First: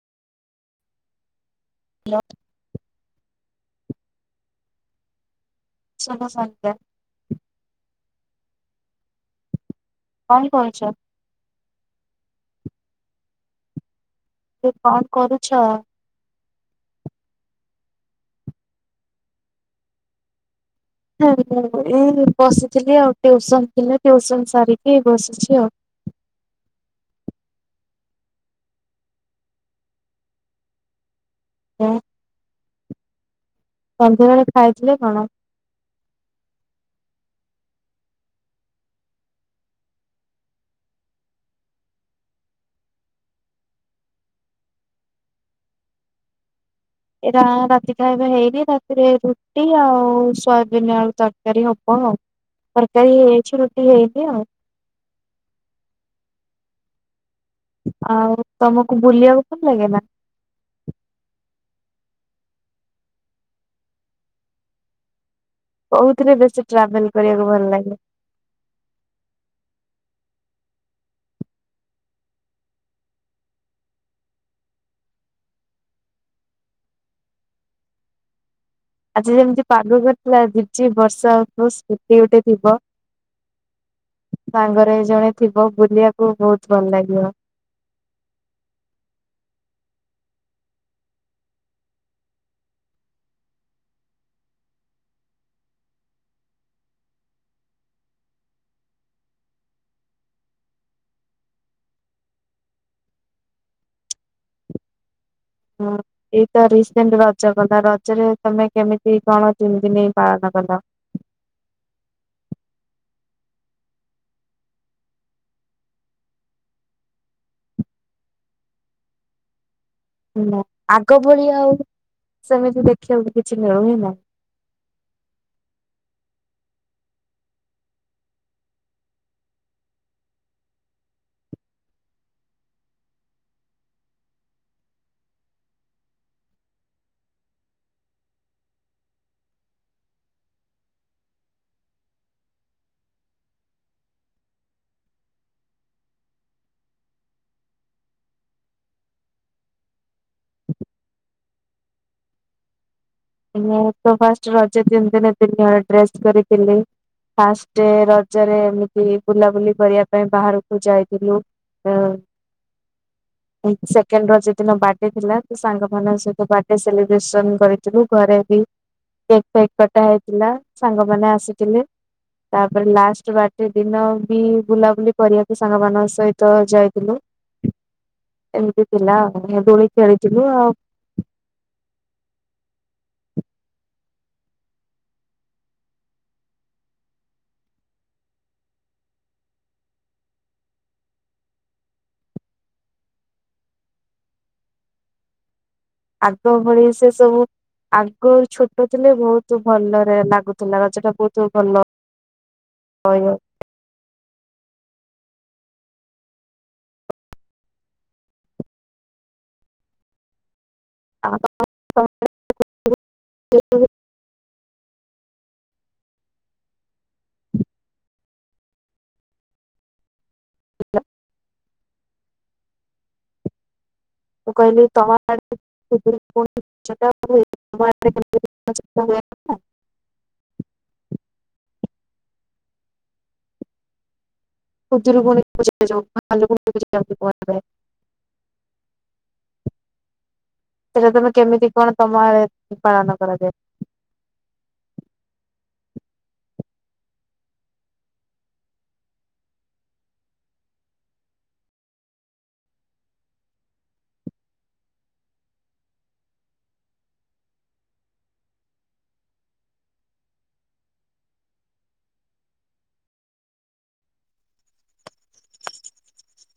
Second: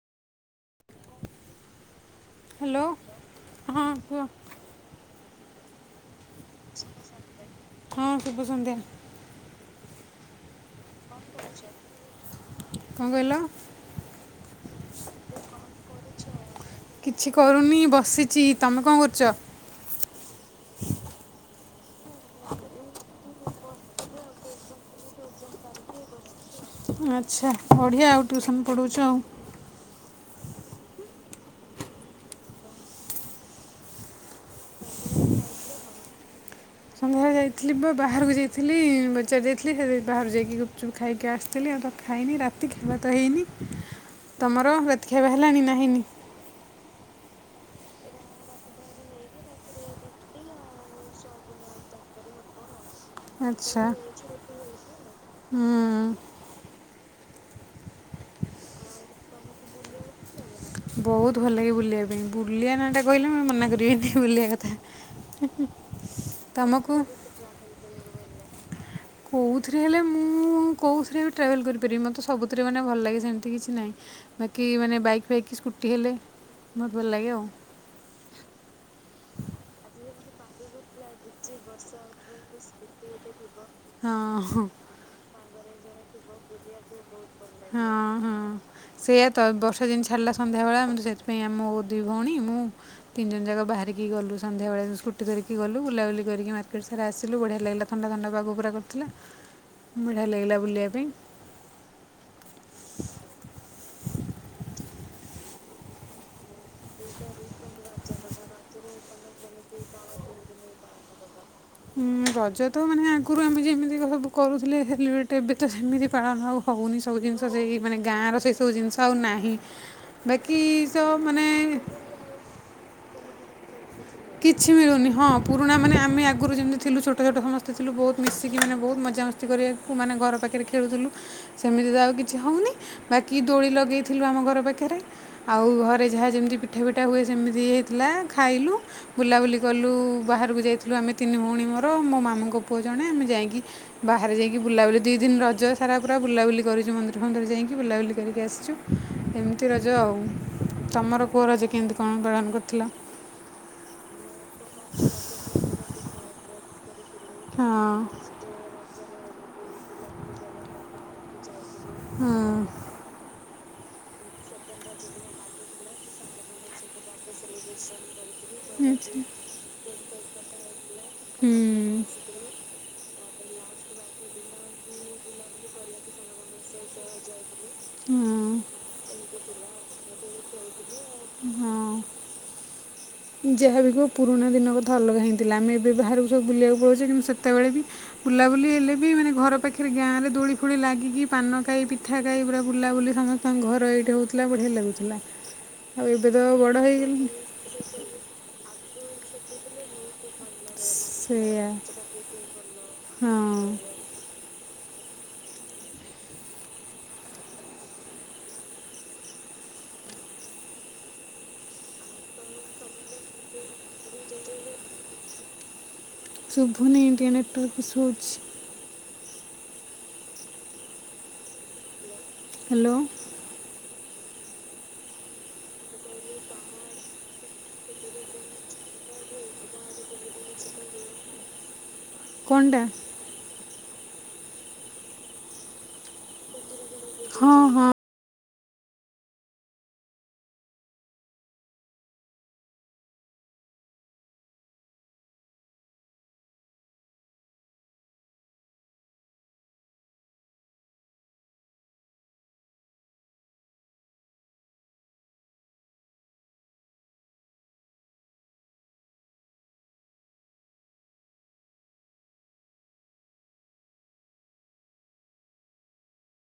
Hello hello ହଁ କୁହ? ସବ ସର୍ତ। ହଁ ସୁଭ ସନ୍ଧ୍ୟା। ଙ୍କ କରୁଚ? ଙ୍କ କହିଲ? ମୁ କହିଲି କଣ୍ କରୁଛ? କିଛି କରୁନି ବସିଛି ତମେ କଣ୍ କରୁଚ? ଏଇ ବସିଥିଲି ଆଉ ଟିଉସନ୍ ଥିଲା ଟିଉସନ୍ ସାରିକି ଏ ବସିଛି ଆଉ। ଆଚ୍ଛା ବଢ଼ିଆ ଆଉ ଟ୍ୟୁସନ୍ ପଢ଼ଉଛୁ ଆଉ। ଉଁ ସନ୍ଧ୍ୟାବେଳେ ଖାଇଥିଲେ କଣ? ଯହା ଯାଇଥିଲି ବା ବାହାରକୁ ଯାଇଥିଲି ବଜାର୍ ଯାଇଥିଲି ସେ ବାହାରକୁ ଯାଇକି ଗୁପ୍ ଚୁପ୍ ଖାଇକି ଆସ୍ଥିଲି ଆଉ ତାକୁ ଖାଇନି ରା ତି ଖାଇବା ତ ହେଇନି ତମର ରାତି ଖାଇବା ହେଲାଣି ନା ହେଇନି? ଏଇଟା ଆମ ରାତି ଖାଇବା ହେଇନି ରାତିରେ ରୁଟି ଆଉ ସୋୟାବିନି ଆଳୁ ତର୍କାରୀ ହବ ଆଉ। ତର୍କାରୀ ହେଇଛି ଆଚ୍ଛା ରୁଟି ହେଇନି ଆଉ। ହୁଁ। ଆଉ ତମକୁ ବୁଲିବାକୁ ଭଲ୍ ଲାଗେ ନା? ବହୁତ୍ ଭଲ ଲାଗେ ବୁଲିବା ପାଇଁ ବୁଲିବା ନାଟା କହିଲେ ମୁ ମନା କରିବିି ବୁଲିବା କଥା। କଉଥିରେ ବେଶୀ ତମକୁ ଟ୍ରାଭେଲ୍ କରିବାକୁ ଭଲ୍ ଲାଗେ? କେଉଁଥିରେ ହେଲେ ମୁଁ କଉଥିରେ ବି ଟ୍ରାଭେଲ୍ କରିପାରିବି ମୋତେ ସବୁଥିରେ ମାନେ ଭଲ୍ ଲାଗେ ସେମିତି କିଛି ନାହିଁ। ବାକି ମାନେ ବାଇକ୍ ଫାଇକ୍ କି ସ୍କୁଟି ହେଲେ ବହୁତ୍ ଭଲ୍ ଲାଗେ ଆଉ। ଆଜି ଯେମିତି ପାଗ କର୍ଥିଲା ଝିପ୍ ଝିପ୍ ବର୍ଷା ହଉ ହଁ ସ୍କୁଟି ଗୋଟେ ଥିବ ହଁ ସାଙ୍ଗରେ ଜଣେ ଥିବ ବୁଲିବା କୁ ବହୁତ୍ ଭଲ୍ ଲାଗିବ। ହଁ ହଁ। ସେଇୟା ତ ବର୍ଷା ଜିନି ଛାଡ଼୍ଲା ସନ୍ଧ୍ୟା ବେଳେ ସେଇଥିପାଇଁ ଆମକୁ ଦି ଭଉଣୀ ମୁଁ ତିନି ଜଣ ଜାକ ବାହାରିକି ଗଲୁ ସନ୍ଧ୍ୟାବେଳେ ସ୍କୁଟି ଧରିକି ଗଲୁ ବୁଲା ବୁଲି କରିକି ମାର୍କେଟ୍ ସାରା ଆସିଲୁ ବଢ଼ିଆ ଲାଗିଲା ଥଣ୍ଡା ଥଣ୍ଡା ପାାଗ ପୁରା କର୍ଥିଲା। ବଢ଼ିଆ ଲାଗିଲା ବୁଲିବା ପାଇଁ। ହୁଁ ଏଇତ ରିସେଣ୍ଟେ ରଜ ଗଲା ରଜରେ ତମେ କେମିତି କଣ କେମିତି ନେଇ ପାଳନ କଲ? ଉଁ ରଜ ତ ମାନେ ଆଗରୁ ଆମେ ଯେମିତିକା ସବୁ କରୁଥିଲେ ସେଲିବ୍ରେ ଏବେ ତ ସେମିତି ପାଳନ ଆଉ ହଉନି ସବୁ ଜିନ୍ଷ ସେଇ ମାନେ ଗାଁର ସେଇ ସବୁ ଜିନ୍ଷ ଆଉ ନାହିଁ। ନା ବାକି ତ ଆଗ ଭଳି ଆଉ ମାନେ ସେମିତି ଦେଖିବାକୁ କିଛି ମିଳୁନି ନା। କିଛି ମିଳୁନି ହଁ ପୁରୁଣା ମାନେ ଆମେ ଆଗରୁ ଯେମିତି ଥିଲୁ ଛୋଟ ଛୋଟ ସମସ୍ତେଥିଲୁ ବହୁତ୍ ମିଶିକି ମାନେ ବହୁତ୍ ମଜା ମ ତି କରିବାକୁ ମାନେ ଘର ପାଖରେ ଖେଳୁଥିଲୁ ସେମିତି ତ ଆଉ କିଛି ହଉନି ବାକି ଦୋଳି ଲଗେଇଥିଲୁ ଆମ ଘର ପାଖରେ। ଆଉ ଘରେ ଯାହା ଯେମିତି ପିଠା ପିଠା ହୁଏ ସେମିତି ହେଇଥିଲା ଖାଇଲୁ। ବୁଲାବୁଲି କଲୁ ବାହାରକୁ ଯାଇଥିଲୁ ଆମେ ତିନି ଭଉଣୀ ମୋର ମୋ ମାମୁଙ୍କ ପୁଅ ଜଣେ ଆମେ ଯାଇକି ବାହାରେ ଯାଇକି ବୁଲାବୁଲି ଦୁଇ ଦିନ ରଜ ସାରା ପୁରା ବୁଲାବୁଲି କରିଛୁ ମନ୍ଦିର ଫନ୍ଦିର ଯାଇକି ବୁଲାବୁଲି କରିକି ଆସିଛୁ। ଏମିତି ରଜ ଆଉ ତମର କଉ ରଜ କେମିତି କଣ ପାଳନ କରିଥିଲ। ମୁଁ ତ ଫାଷ୍ଟ ରଜ ତିନି ଦିନ ନୂଆ ଡ୍ରେସ୍ କରିଥିଲି ଫାଷ୍ଟ ହଁ ର ରଜରେ ଏମିତି ବୁଲାବୁଲି କରିବା ପାଇଁ ବାହାରକୁ ଯାଇଥିଲୁ। ହୁଁ। ସେକେଣ୍ଡ ରଜ ଦିନ ବାର୍ଡେ ଥିଲା ସେ ସାଙ୍ଗମାନଙ୍କ ସହିତ ବାର୍ଡେ ଲିବ୍ରେସନ ଘରେ ବି ଆଚ୍ଛା କେକ୍ ଫେକ୍ କଟା ଥିଲା ସାଙ୍ଗମାନେ ହୁଁ ଆସିଥିଲେ ତାପରେ ଲାଷ୍ଟ ବାର୍ଡେ ଦିନ ବି ବୁଲାବୁଲି କରିବାକୁ ସାଙ୍ଗମାନଙ୍କ ସହିତ ଯାଇଥିଲୁ। ହଁ ଏମିତି ଥିଲା ଆଉ ଦୋଳି ଖିଳିଥିଲୁ ଆଉ ହଁ। ଯାହାବି କୁହ ପୁରୁଣା ଦିନ କଥା ଅଲଗା ହେଇଥିଲା ଆମେ ଏବେ ବାହାରକୁ ସବୁ ବୁଲିବାକୁ ପଳଉଛେ କିନ୍ତୁ ସେତେବେଳେ ବି ବୁଲାବୁଲି ହେଲେ ବି ମାନେ ଘର ପାଖରେ ଗାଁରେ ଦୋଳି ଫୋଳି ଲାଗିକି ପାନ ଖାଇ ପିଠା ଖାଇ ପୁରା ବୁଲାବୁଲି ସମସ୍ତଙ୍କ ଘର ଏଇଠି ହେଉଥିଲା ବଢ଼ିଆ ଲାଗୁଥିଲା। ଆଉ ଏବେ ତ ଆଗ ବଡ଼ ଭଳି ସେ ହେଇଗଲି ସବୁ ଆଗରୁ ଛୋଟ ଥିଲେ ବହୁତ ଭଲରେ ଲାଗୁଥିଲା ରଜ ଟା ବହୁତ ସେଇଆ ଭଲ [inaudible] [unintelligible] ହଁ [unintelligible] [inaudible] ଶୁଭୁନି ଟିକେ ନେଟୱର୍କ ଇସୁ ହଉଛି। ହ୍ୟାଲୋ। ମୁଁ କହିଲି ତମ [unintelligible] କଣ୍ଡା ଖୁଦୁରୁକୁଣି ପୂଜା ଯଉ ଭାଲୁକୁଣି ପୂଜା [unintelligible] ହଁ, ହଁ। ସେଟା ତମେ କେମିତି କଣ ତମ ଆଡ଼େ ପାଳନ କରାଯାଏ।